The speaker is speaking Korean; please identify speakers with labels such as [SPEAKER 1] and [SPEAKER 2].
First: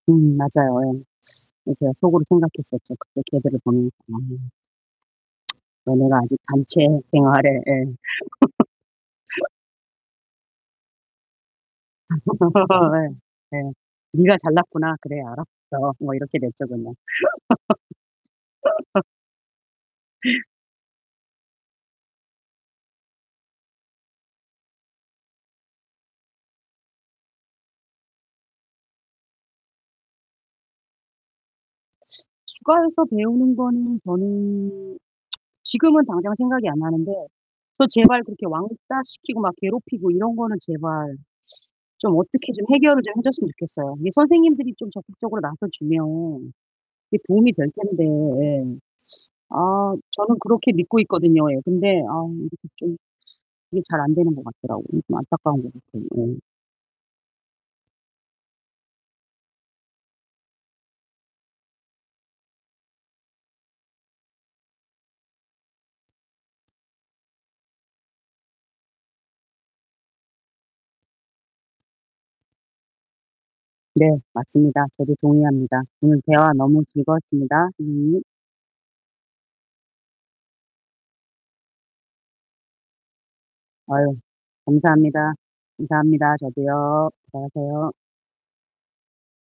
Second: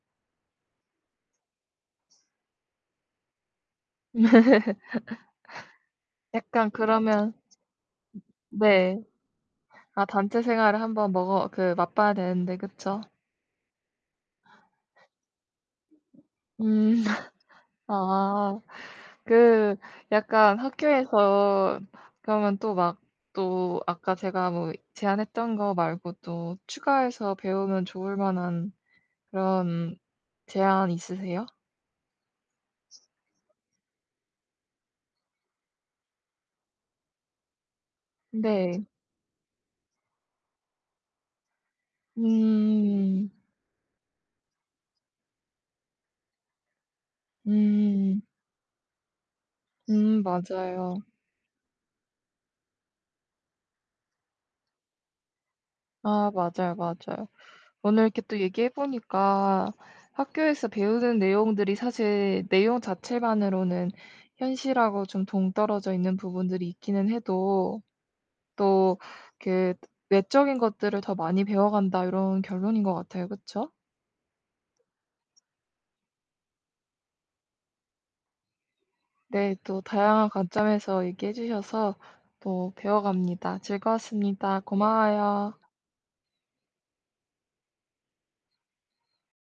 [SPEAKER 1] 음 맞아요. 예. 제가 속으로 생각했었죠, 그때 걔들을 보내 놓고. '너네가 아직
[SPEAKER 2] 약간
[SPEAKER 1] 단체
[SPEAKER 2] 그러면
[SPEAKER 1] 생활을' 예.
[SPEAKER 2] 네. 아 단체 생활을 1 번 먹어 그 맛봐야 되는데 그쵸?
[SPEAKER 1] 예 예. '네가 잘났구나. 그래 알았어.' 뭐 이렇게 됐죠. 그냥.
[SPEAKER 2] 음 아 그 약간 학교에서 그러면 또 막 또 아까 제가 뭐 제안했던 거 말고 또 추가해서 배우면 좋을 만한 그런 제안 있으세요?
[SPEAKER 1] 추가해서 배우는 거는 저는 지금은 당장 생각이 안 나는데 또 제발 그렇게
[SPEAKER 2] 네.
[SPEAKER 1] 왕따 시키고 막 괴롭히고 이런 거는 제발 좀 어떻게 좀 해결을 좀 해
[SPEAKER 2] 음.
[SPEAKER 1] 줬으면 좋겠어요. 이게 선생님들이 좀 적극적으로 나서 주면 이렇게 도움이 될 텐데
[SPEAKER 2] 음.
[SPEAKER 1] 예. 아
[SPEAKER 2] 음
[SPEAKER 1] 저는 그렇게
[SPEAKER 2] 맞아요.
[SPEAKER 1] 믿고 있거든요. 예. 근데 아 이렇게 좀 이게 잘 안 되는 것 같더라고요. 그래서 좀 안타까운 것 같아요.
[SPEAKER 2] 아
[SPEAKER 1] 예.
[SPEAKER 2] 맞아요, 맞아요. 오늘 이렇게 또 얘기해 보니까 '학교에서 배우는 내용들이 사실 내용 자체만으로는 현실하고 좀 동떨어져 있는 부분들이 있기는 해도 또 그 외적인 것들을 더 많이 배워 간다.' 요런 결론인 것 같아요. 그쵸?
[SPEAKER 1] 네, 맞습니다. 저도 동의합니다. 오늘 대화 너무 즐거웠습니다, 선생님.
[SPEAKER 2] 네. 또 다양한 관점에서 얘기해 주셔서 또 배워 갑니다.
[SPEAKER 1] 아유
[SPEAKER 2] 즐거웠습니다.
[SPEAKER 1] 감사합니다.
[SPEAKER 2] 고마워요.
[SPEAKER 1] 감사합니다. 저도요. 수고하세요.